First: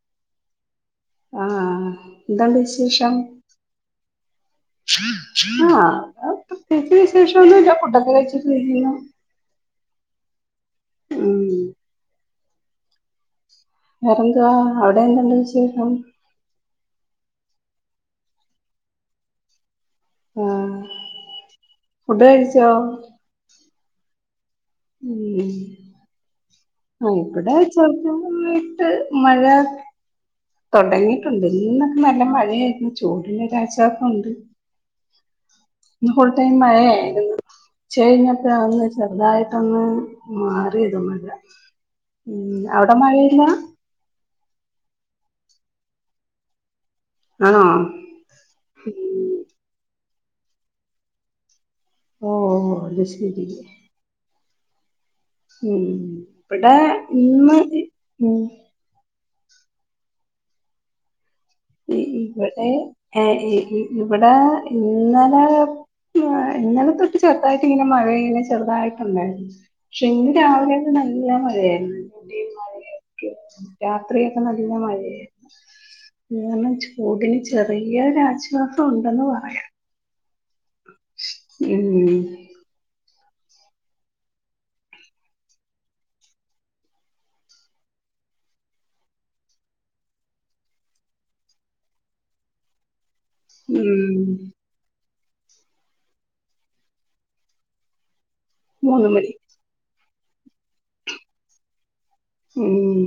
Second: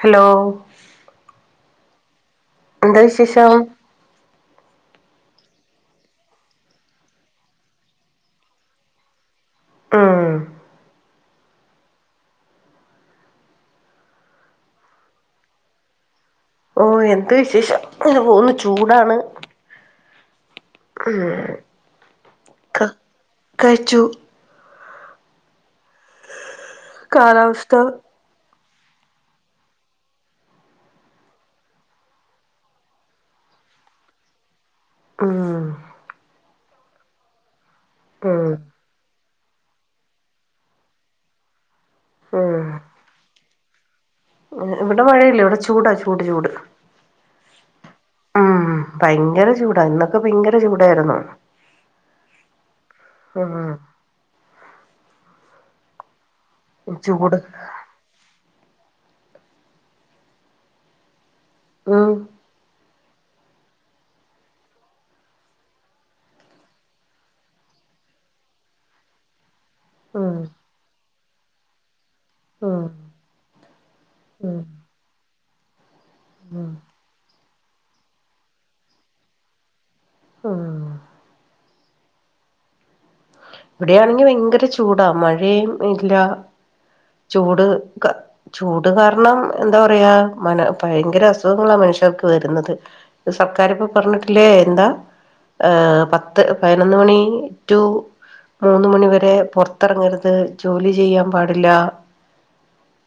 Hello ആഹ് എന്താണ്ട് വിശേഷം - ആ പ്രത്യേകിച്ച് വിശേഷം ഒന്നുല്ല. ഫുഡ്‌ ഒക്കെ കഴിച്ചിട്ട് ഇങ്ങനെ ഇരിക്കുന്നു മ്മ് മ്മ് വേറെന്തുവാ അവിടെന്തുണ്ട് വിശേഷം? ഓ എന്ത് വിശേഷം. ഇങ്ങനെ പോകുന്നു. ചൂടാണ്. ഉം ഫുഡ്‌ കഴിച്ചോ കയ്ച്ചു ഊമ് ആഹ്‌ ഇവടെ കാലാവസ്ഥ ചെറുതായി ട്ട് മഴ തുടങ്ങിയിട്ടുണ്ട്. ഇന്നൊക്കെ നല്ല മഴയായിരുന്നു. ചൂടിന് ഒരാശ്വാസം ഉണ്ട്. ആഹ് ഇന്ന് മഴയായിരുന്നു. ഉച്ചകഴിഞ്ഞപ്പഴാ ഒന്ന് ചെറുതായി ട്ടൊന്ന് മാറിയത് മഴ. ഉം അവിടെ മഴയില്ല? ഏ ഇവിടെ മഴയില്ല. ഇവിടെ ചൂടാ ചൂട് ചൂട് ആണോ ഉം ഉം ഭയങ്കര ചൂടാ ഇന്ന്. ഇപ്പൊ ഭയങ്കര ചൂടായിരുന്നു. ഓ അതുശെരി. ഉം ഉം. ഇവിടെ ചൂട് ഇന്ന് ഉം ഈ ഉം ഇവിടെ ഏ ഇ ഇവിടെ ഇന്നലെ ഇന്നലെ തൊട്ട് ചെറുതായിട്ട് ഇങ്ങനെ മഴ ഇങ്ങനെ ചെറുതായിട്ടുണ്ടായിരുന്നു. പക്ഷെ ഇന്ന് ഉം രാവിലെയൊക്കെ നൽ ല്ല മഴയാര്ന്ന്. ഉം [unintelligible] രാത്രിയൊക്കെ ഉം നല്ല മഴേ ഉം [unintelligible] ചൂടിന് ചെ ചെറിയൊരാശ്വാസം ഉണ്ടെന്ന് പറയാം. ഉം ഉം ഇവിടെയാണെങ്കി ഭയങ്കര ചൂടാ മഴയും ഇല്ല ചൂട് ക ചൂട് കാരണം എന്താ പറയാ മന ഭയങ്കര അസുഖങ്ങളാ മനുഷ്യർക്ക് വരുന്നത്. സർക്കാര് ഇപ്പോ ഉം പറഞ്ഞിട്ടില്ലേ എന്താ? ഏഹ് പത്ത് പയിനൊന്ന് മണി ടു മൂന്ന് മണിവരെ പൊറത്തറങ്ങര് ത് ജോലി ചെയ്യാൻ പാടില്ല ഉം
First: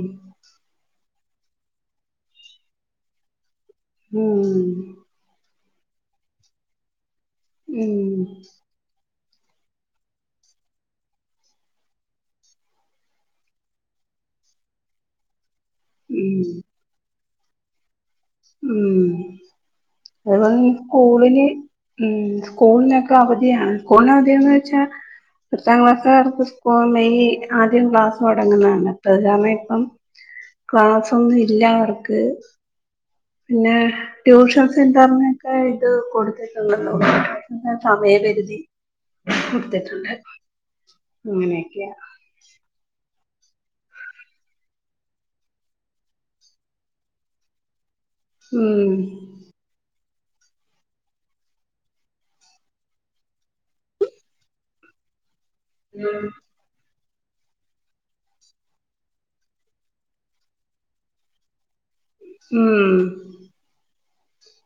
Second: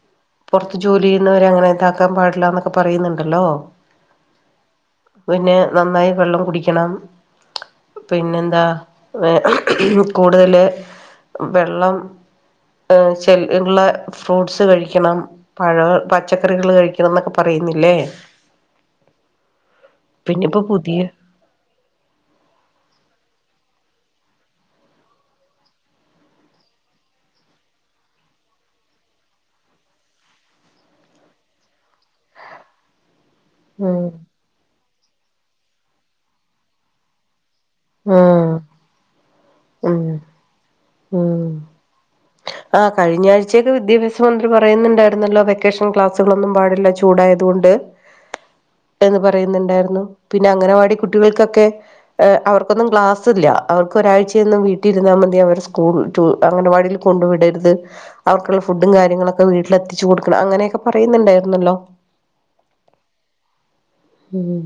പുറത്ത് ജോലി ഇന്നുവരെ അങ്ങനെ താക്കാൻ പാടില്ലാന്നൊക്കെ പറയുന്നുണ്ടല്ലോ പിന്നെ മ്മ് നന്നായി വെള്ളം കുടിക്കണം ഉം പിന്നെന്താ വേ കൂടുതല് വെള്ളം ഹ് ചെല്ലുന്ന ഫ്രൂട്ട്സ് കഴിക്കണം പഴ ഉം പച്ചക്കറികള് കഴിക്കണം ന്നൊക്കെ പറയുന്നില്ലേ ഉം അത് പോലെ പിന്നെപ്പോ പുതിയ സ്കൂളില് ഉം സ്കൂളിനൊക്കെ അവധിയാണ് സ്കൂളിനവധിയാ ന്ന് വെച്ചാ പത്താം ക്ലാസ്സ്കാർക്ക് സ്കൂൾ മെയ് ആദ്യം ക്ലാസ് തൊടങ്ങുന്നതാണ് പ്രധാമ ഇപ്പം ക്ലാസ്സ്‌ ഒന്നുഇല്ല അവർക്ക് പിന്നെ ഉം ട്യൂഷൻ സെന്ററിന് കഴ്‌ തു കൊടുത്തക്കങ്ങ നോ [unintelligible] ന്ന ഉം സമയപരിധി ഉം കൊടുത്തിട്ടുണ്ട് ഉം ങ്ങനെയൊക്കെയ ആ കഴിഞ്ഞ ആഴ്ചയൊക്കെ വിദ്യാഭ്യാസ മന്ത്രി പറയുന്നുണ്ടായിരുന്നല്ലോ വെക്കേഷൻ ക്ലാസ്സുകളൊന്നും പാടില്ല ചൂടായതുകൊണ്ട് ഉം എന്ന് പറയുന്നുണ്ടായിരുന്നു. പിന്നെ അംഗനവാടി കുട്ടികൾക്കൊക്കെ അവർക്കൊന്നും ക്ലാസ്ല് ഇല്ല അവർക്ക് ഒരാഴ്ചയൊന്നും വീട്ടിലിരുന്നാൽ മതി അവർ സ്കൂൾ അംഗനവാടി കൊണ്ട് വിടരുത് അവർക്കുള്ള ഫുഡും കാര്യങ്ങളൊക്കെ വീട്ടില് എത്തിച്ചു കൊടുക്കണം അങ്ങനെയൊക്കെ പറയുന്നുണ്ടായിരുന്നല്ലോ. ഉം ഉം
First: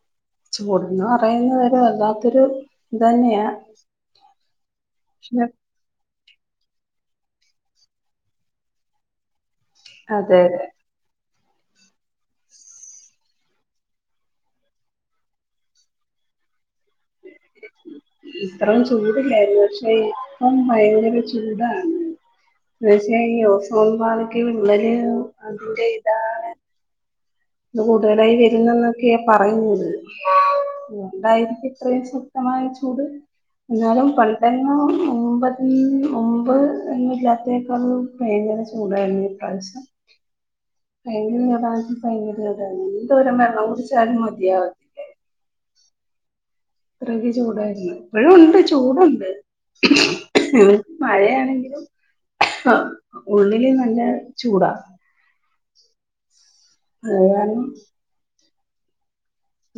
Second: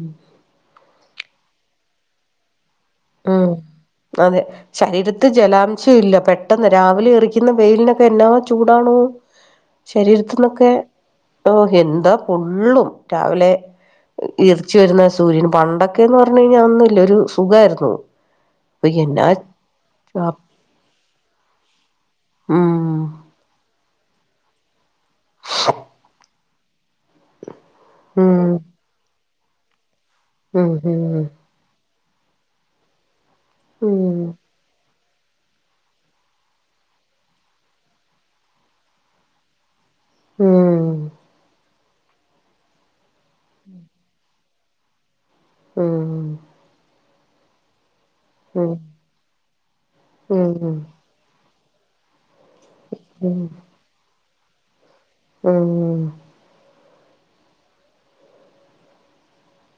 ചൂടുന്നു പറയുന്നവര് വല്ലാത്തൊരു തന്നെയാ ഉം അതെ ശരീരത്ത് ജലാംശം ഇല്ല പെ പെട്ടെന്ന് രാവിലെ എറിക്കുന്ന വെയിലിനൊക്കെ എന്നാ ചൂടാണോ അതെ അതെ ശരീരത്തിന്നൊക്കെ ഓ എന്താ പൊള്ളും രാവിലെ ഇറച്ചു വരുന്ന സൂര്യന് പണ്ടൊക്കെന്ന് പറഞ്ഞ കഴിഞ്ഞാൽ ഒന്നുംല്ല ഒരു സുഖമായിരുന്നു ഇത്രം ചൂടല്ലായിരുന്നു പക്ഷെ ഇപ്പം ഭയങ്കര ചൂടാണ് ഉം തീർച്ചയായും ഈ ഓസോൺ പാളി [unintelligible] അതും ചെയ്താ അത് കൂടുതലായി ഉം വരുന്ന ന്നൊക്കെ പറയുന്നത് ഉം ഉം എന്തായിരിക്കും അത്രയും ശക്തമായ ചൂട് എന്നാലും പണ്ടെങ്ങോ മുമ്പ് മുമ്പോന്നു ഇല്ലാത്തെക്കാളും പയങ്കര ചൂടായിരുന്നു ഈ പ്രാവശ്യം. ഉം റൈഞ്ചില്ലടാ ഭയങ്കര ചൂടാണ് എന്തോരം വെള്ളം കുടിച്ചാലും മതിയാവത്തില്ല. ഉം. അത്രക്ക് ചൂടായിരുന്നു. ഇപ്പോഴുണ്ട് ഉം ചൂടുണ്ട് ഉം നമുക്ക് മഴയാണെങ്കി [inaudible] ആ ഉം ഉള്ളില് നല്ല ചൂട ഉം അത് കാരണം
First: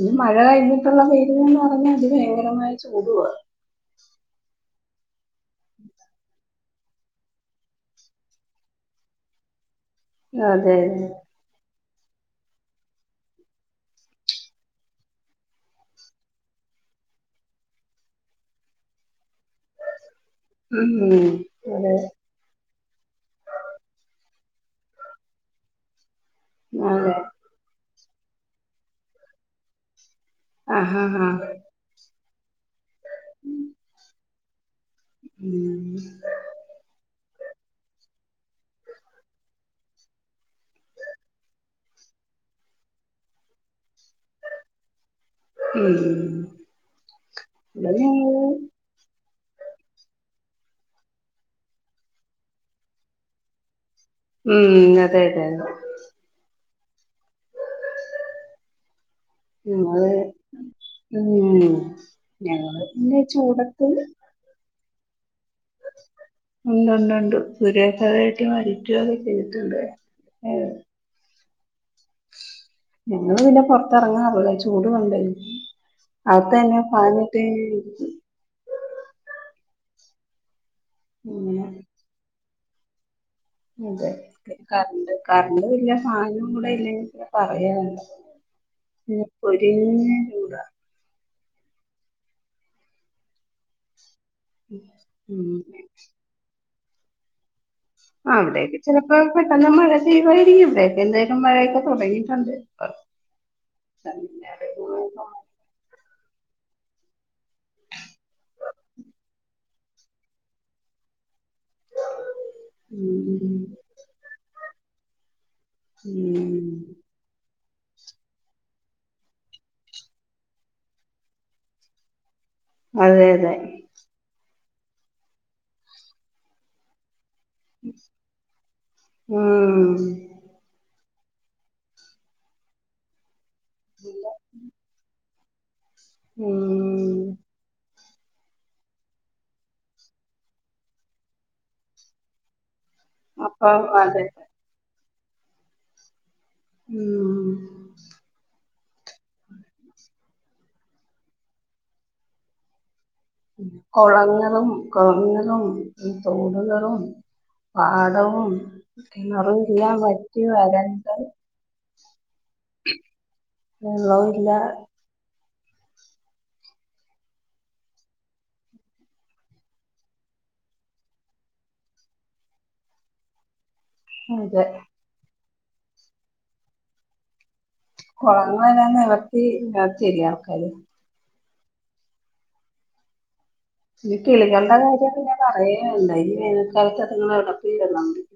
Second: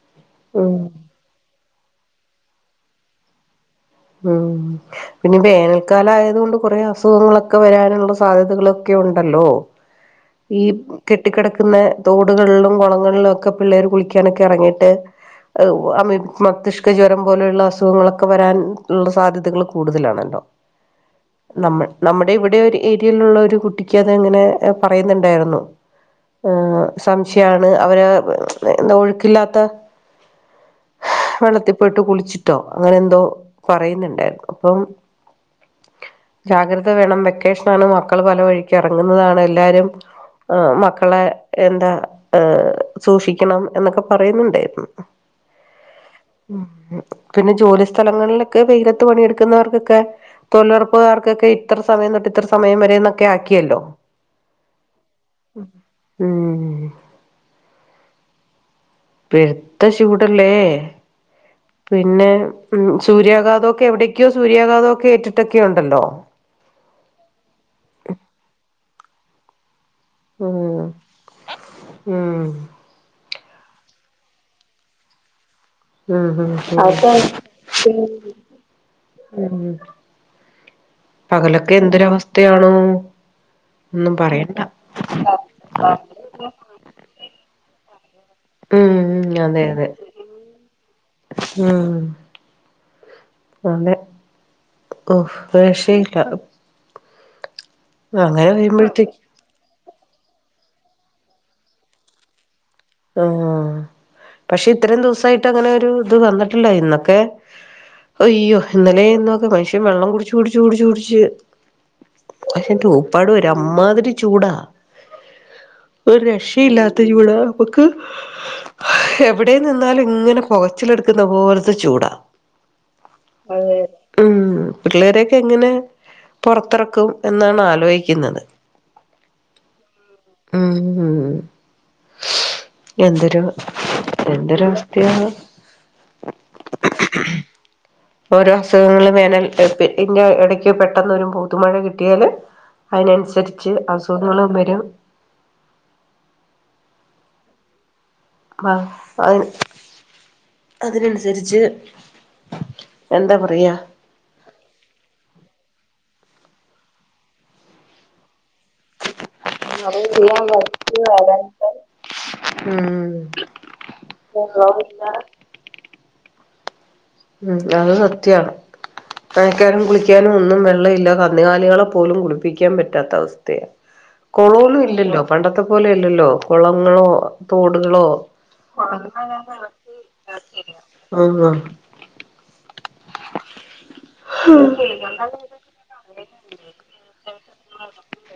ഇനി മഴ ഉം കഴിഞ്ഞിട്ടുള്ള വെ അത് ഭയങ്കരമായ ചൂടുവാ. ഉം പിന്നെ വേനൽക്കാലയത് കൊണ്ട് കൊറേ അസുഖങ്ങളൊക്കെ വരാനുള്ള സാധ്യതകളൊക്കെ ഉണ്ടല്ലോ. ഈ അതെ കെട്ടിക്കിടക്കുന്നെ തോടുകളിലും കുളങ്ങളിലൊക്കെ പിള്ളേര് കുളിക്കാനൊക്കെ ഇറങ്ങിയിട്ട് അ മതിഷ്കജ്വരം പോലെയുള്ള അസുഖങ്ങളൊക്കെ വരാൻ ഉള്ള സാധ്യതകൾ കൂടുതലാണല്ലോ ഉം നമ്മ അതെ നമ്മുടെ ഇവിടെ ഒരു ഏരിയയിലുള്ള ഒരു കുട്ടിക്ക് അതെങ്ങനെ പറയുന്നുണ്ടായിരുന്നു ഏഹ് അതെ സംശയാണ് അവരെ എന്താ ഒഴുക്കില്ലാത്ത ആഹ് ഹ ആഹ് ആഹ് വെള്ളത്തി പോയിട്ട് കുളിച്ച് ട്ടോ അങ്ങനെന്തോ പറയുന്നുണ്ടായിരുന്നു അപ്പം ഉം ജാഗ്രത വേണം വെക്ക ക്കേഷനാണ് മക്കള് പല വഴിക്കെറങ്ങുന്നതാണ് എല്ലാരും മക്കളെ എന്താ സൂക്ഷിക്കണം എന്നൊക്കെ പറയുന്നുണ്ടേര്ന്നു ഉം പിന്നെ ജോലി ഇവിടെ ഞങ്ങള് സ്ഥലങ്ങളിലൊക്കെ വെയിലത്ത് പണിയെടുക്കുന്നവർക്കൊക്കെ തൊഴിലുറപ്പുകാർക്കൊക്കെ ഇത്ര സമയം തൊട്ട് ഇത്ര സമയം വരേന്നൊക്കെ ആക്കിയല്ലോ ഉം അതെ അതെ അതെ ഉം പെര്ത്ത ഞങ്ങള് ചൂടല്ലേ ഉം പിന്നെ ഞങ്ങള് ഉം പിന്നെ സൂര്യാഘാതൊക്കെ എവിടക്കോ സൂര്യാഘാതൊക്കെ കേട്ട് ഉണ്ട്ണ്ട്ണ്ട് സുര്യാഖാത മേറ്റ മാരി [unintelligible] ചെയ്തിട്ടുണ്ട് ഉം ഏഹ് ഉം ങ്ങള് പിന്നെ പുറത്തിറങ്ങാറില്ല ചൂട് കൊണ്ട് ഉം അ ഉ അങ്ങനെ പകലൊക്കെ എന്തൊരവസ്ഥയാണോ ഉം അതെ കറണ്ട് കരണ്ടുവില്ല ഫാനും കൂടെ ഇല്ലെങ്കി പറ [unintelligible] ഉം അതെ അതെ പൊരിഞ്ഞ ചൂടാ ഉം അതെ ഓ ഉം ഒര് രക്ഷയും ഇല്ലാ അവിടേക്കെ ചിലപ്പോ പെട്ടെന്ന് മഴ [unintelligible] ഇവിടെയൊക്കെ എന്തായാലും മഴയൊക്കെ തുടങ്ങിയിട്ടുണ്ട് ആ പക്ഷെ ഇത്രയും ദിവസായിട്ട് അങ്ങനെ ഒരു അത് വന്നിട്ടില്ല യിന്നുഒക്കെ അയ്യോ ഇന്നലേം ഇന്നൊക്കെ മനുഷ്യൻ വെള്ളം കുടിച്ച് കുടിച്ച് കുടിച്ച് കുടിച്ച് മനുഷ്യന്റെ ഉപ്പാട് ഉം വരും അമ്മാതിരി ചൂടാ ഒരു ഉം രക്ഷയില്ലാത്ത ചൂടാ എനക്ക് എവിടെ നിന്നാലും ഇങ്ങനെ പുകച്ചിലെടുക്കുന്ന പോലത്തെ ചൂടാ അതെ ഉം പിള്ളേരെയൊക്കെ എങ്ങനെ പുറത്തിറക്കും എന്നാണ് ആലോചിക്കുന്നത് ഉം ഉം ഉം [unintelligible] എന്തൊരു എന്തൊരുവസ്ഥയാണ് ഉം ഓരോ അസുഖങ്ങളും വേനൽ ഇ ഇടക്ക് പെട്ടെന്ന് ഒരു പൂതുമഴ കിട്ടിയാല് അപ്പൊ അതിനനുസരിച്ച് അതെ അസുഖങ്ങളും വരും [inaudible] ആ അ അതിനനുസരിച്ച് എന്താ പറയാ കൊളങ്ങളും കൊളങ്ങളും തോട്കളും, പാടവും. കിണറും ഇല്ല നദികളെല്ലാം വറ്റി വറ്റി വരണ്ട് വരണ്ട് ഇം വെള്ളവും ഇല്ല [inaudible] ഉം അത് സത്യാണ് നനയ്ക്കാനും കുളിക്കാനും ഒന്നും വെള്ളവില്ല കന്നുകാലികളെ പോലും കുളിപ്പിക്കാൻ പറ്റാത്ത അവസ്ഥയാ അതെ കൊളോന്നും ഇല്ലല്ലോ പണ്ടത്തെ പോലെയല്ലല്ലോ കുളങ്ങളോ തോടുകളോ കുളങ്ങളെല്ലാം നികത്തി നികത്തിയില്ലേ ആൾക്കാര് ഉം ഈ കിളികള്ടെ കാര്യം പിന്നെ പറയേവേണ്ട.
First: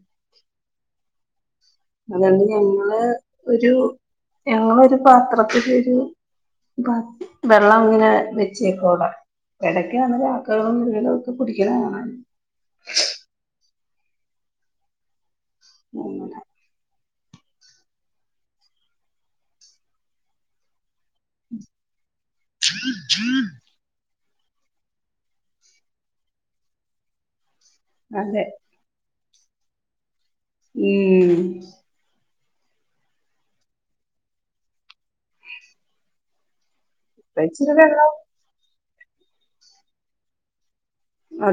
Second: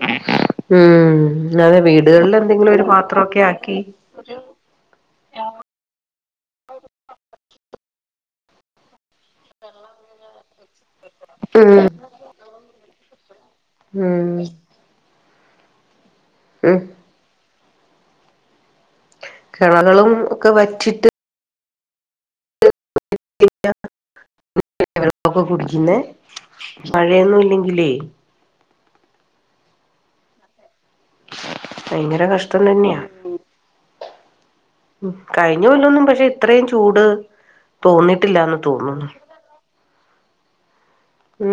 [unintelligible] ഉം അതെ വീടുകളിൽ അതോണ്ട് എന്തെങ്കിലും ഒരു ഞങ്ങള് പാത്രമൊക്കെ ഒരു ആക്കി ഞങ്ങളൊരു പാത്രത്തിലിരുന്ന് ബ വെള്ളം അങ്ങനെ വെച്ചേക്കു അവിട. എടയ്ക്ക് വന്നതാ [unintelligible] [unintelligible] കുടിക്കണ ഉം കാണാം ഉം [unintelligible] ഇം കെളകളും ഒക്ക വറ്റീട്ട് [unintelligible] കുടിക്ക്ന്നെ മഴയൊന്നും ഇല്ല ഇല്ലെ അതെ ഉം ത്തം തന്നെയാ ഉം കഴിഞ്ഞ കൊല്ലോന്നും പക്ഷെ ഇത്രേം ചൂ ചൂട് ഇപ്പ ഇച്ചിരി വെള്ളം തോന്നിട്ടില്ലാന്ന് തോന്നുന്നു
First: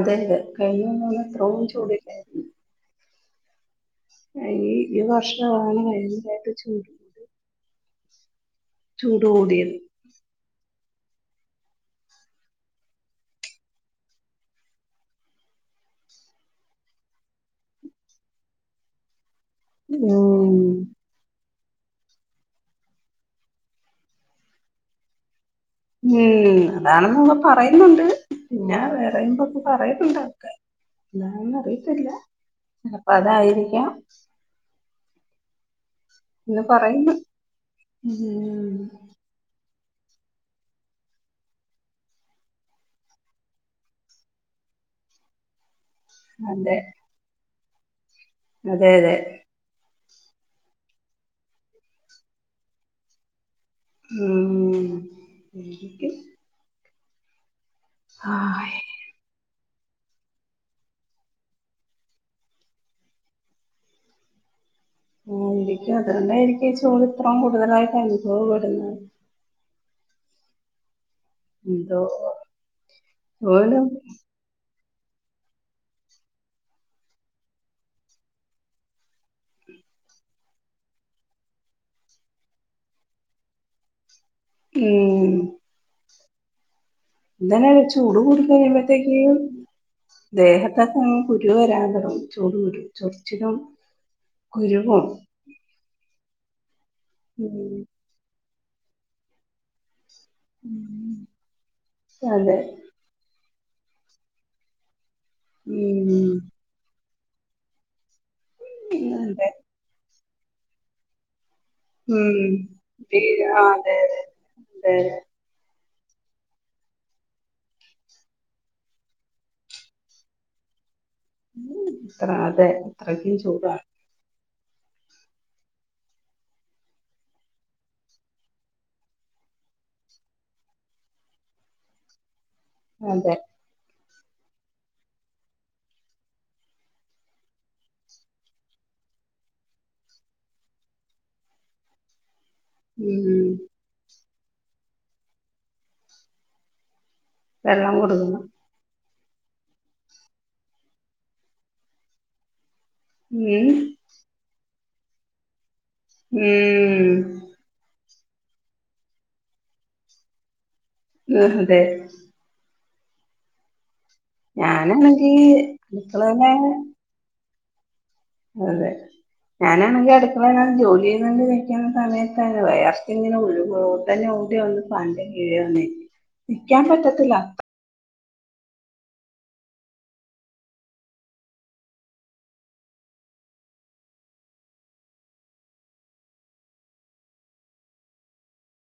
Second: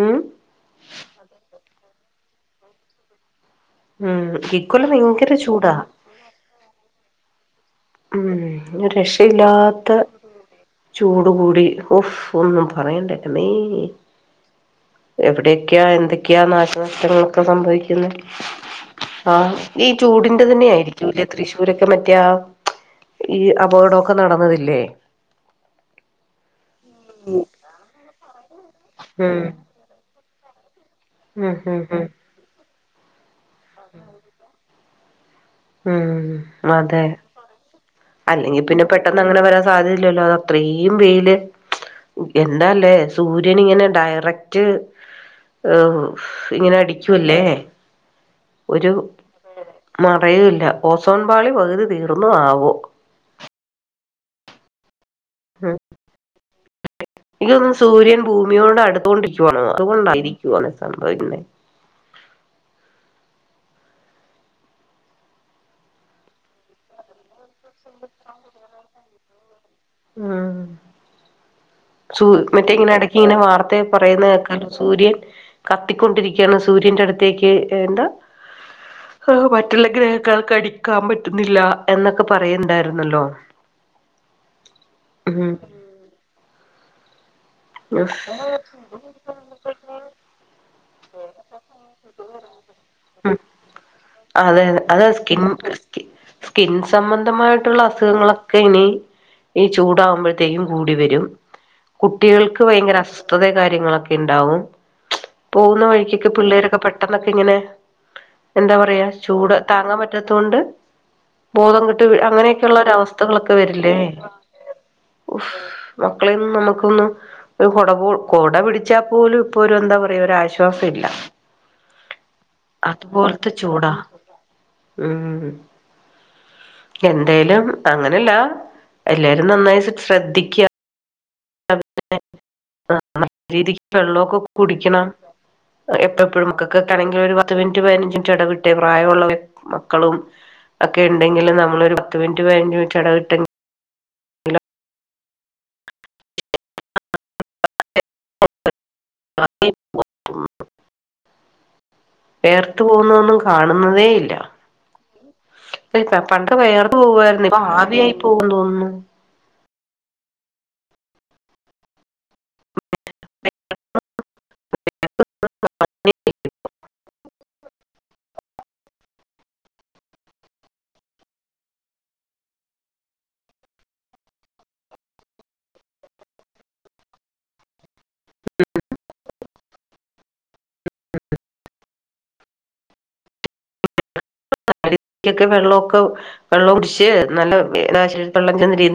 ഉം കഴിഞ്ഞ കൊല്ലോന്നും ഇത്രോ ചൂട് ഉം അയ് ഇക്കൊല്ലം ഈ ഭയങ്കര ചൂടാ വർഷവാണ് വല്തായിട്ട് ചൂട് കൂടിയെ ഉം മ് കൂടിയത് രക്ഷയില്ലാത്ത ചൂട് കൂടി ഉഫ് ഒന്നും പറയണ്ട എൻ്റെമ്മേ എവിടെക്കെയാ എന്തക്കെയാ നാശനഷ്ടങ്ങളൊക്കെ സംഭവിക്കുന്നെ ആ ഈ ചൂടിന്റെ തന്നെ ഉം ആയിരിക്കൂല്ലെ തൃശ് ഇവരൊക്കെ മറ്റയാ ഈ അപകൊടോക്ക നടന്നതില്ലേ ഉം എന്താണന്ന് ന്‌മ്മ പറയുന്നുണ്ട്. പിന്നെ ഉം വേറെയുംമ്പൊക്കെ പറയട്ടുണ്ട് ക്കെ ഉം ഇതാണന്ന് ഉം ഉം അറിയത്തില്ല. അപ്പ അതായി ഫ്രീയാ ഉം അതെ. പറയുന്നു അല്ലെങ്കിൽ ഉം പിന്നെ പെട്ടന്നങ്ങനെ വരാ സാധ്യതയില്ലല്ലോ. അതത്രീം വെയില് എന്താല്ലേ സൂര്യൻ ഇങ്ങനെ ഡയറക്റ്റ് ഏഹ് ഇങ്ങനെ അടിയ്ക്കുവല്ലേ അതെയതെ മറയൂല്ല. ഓസോൻപാളി പകുതി തീർന്നോ ആവോ. ഊമ്മ് [unintelligible] ഇ സൂര്യൻ ഭൂമിയോട് അടുത്തോണ്ടരിക്കുന്നതാ അതുകൊണ്ടായിരിക്കുവാണേ സംഭവിക്കുന്നതെ- ആയിരിക്കും അതാണ്ടായിരിക്കും ചൂട് ഇത്രേം കൂടുതലായിട്ട് അനുഭവപ്പെടുന്നത് ഊം എന്തോ സൂ മറ്റേ ഇങ്ങനെ ഇടയ്ക്കിങ്ങനെ വാർത്തേ പോലും പറയുന്ന കേക്കാല്ലോ സൂര്യൻ കത്തിക്കൊണ്ടിരിക്കയാണ് സൂര്യന്റെ അടുത്തേക്ക് എന്താ ങ്ഹാ മറ്റുള്ള ഗ്രഹക്കാർക്ക് അടിക്കാൻ പറ്റുന്നില്ല എന്നൊക്കെ പറയുന്നുണ്ടായിരുന്നല്ലോ ഈ ഊം എന്തന്നെയ ഉം ചൂട് കൂടി കഴിയുമ്പത്തേക്ക് ദേഹത്തൊക്കെ കുരുവ് വരാൻ പടും ചൂട് കുരു ചൊറച്ചിനും അതെ കുരുവും അതെ സ്കിൻ സ്കിൻ ഉം സംബന്ധമായിട്ടുള്ള അസുഖങ്ങളൊ- ഒക്കെ ഇനി ഈ ചൂടാവൂമ്പോഴ ത്തെയും കൂടി വരും കു അതെ കുട്ടികൾക്ക് ഭയങ്കര അസ്- വതെ കാര്യങ്ങളൊക്കെ ഉണ്ടാവും പോകുന്ന വഴിക്കൊക്കെ ഉം പിള്ളേരൊക്കെ പെട് പെട്ടെന്നൊക്കെ ഇങ്ങനെ- എന്താ പറയാ അതെ ചൂട് താങ്ങാൻ പ ന്നത്തോണ്ട് ബോധം കെട്ട് വീഴ് ഉം അങ്ങനെയൊക്കെയുള്ള ഒരവസ്ഥകളൊക്കെ ആ വരില്ലേ അതെ അതെ അതെ അതെ ഉഹ്‌ മക്കളെയൊന്നും നമുക്കൊന്നും ഒരു കൊട പോ കൊട പിടിച്ചാ പോലും ഇപ്പൊ ഒരു എന്താ പറയാ ഒരു ആശ്വാസം ഇല്ല ഉ ത്ര അതെ ത്രക്കും ചൂടാ ഉം എന്തേലും അങ്ങനല്ല എല്ലാരും നന്നായി ശ് ശ്രദ്ധിക്ക്യ [unintelligible] ആ അതെ രീതി വെള്ളോക്കെ കുടിക്കണം എ എപ്പ പ്പഴും മക്കക്കൊക്കെണെങ്കി ഒരു പത്ത് മിൻറ്റ് പയിനഞ്ച് ൻറ്റ് എടവിട്ടെ പ്രായമുള്ള മക്കളും ഒക്കെ ഉണ്ടെങ്കിലും നമ്മളൊരു പത്ത് മിനി റ്റ് പയിനഞ്ചു മിനിറ്റെടവിട്ടെ ഉം വെള്ളം കൊടുക്കണം [unintelligible] പേർ ത്ത് പോവുന്നോന്നും ഉം കാണുന്നതേ ഇല്ല [unintelligible] പണ്ട് വയറു ഉം പോവായിരുന്ന് ഇപ്പൊ ആവി യായിട്ട് പോവാൻ തോന്ന്ന്ന് ഉം ഹ് അതെ [inaudible] ഞാനാണെങ്കി അടുക്കള തന്നേ അതെ ഞാനാണെങ്കി അടുക്കള ഏങ്ങാ ണം ജോലി ചെയ്ത് കൊണ്ട് നിക്കുന്ന സമയത്തങ്ങു വേയർത്തിങ്ങനെ ഒഴുകും ഒടനെ ഓടി വന്ന് പാന്റെ കീഴെ വന്ന് നിക്ക് നിക്കാൻ പറ്റത്തില്ല- [unintelligible] വെള്ളൊക്കെ വെള്ളം കുടിച്ച് നല്ല [unintelligible]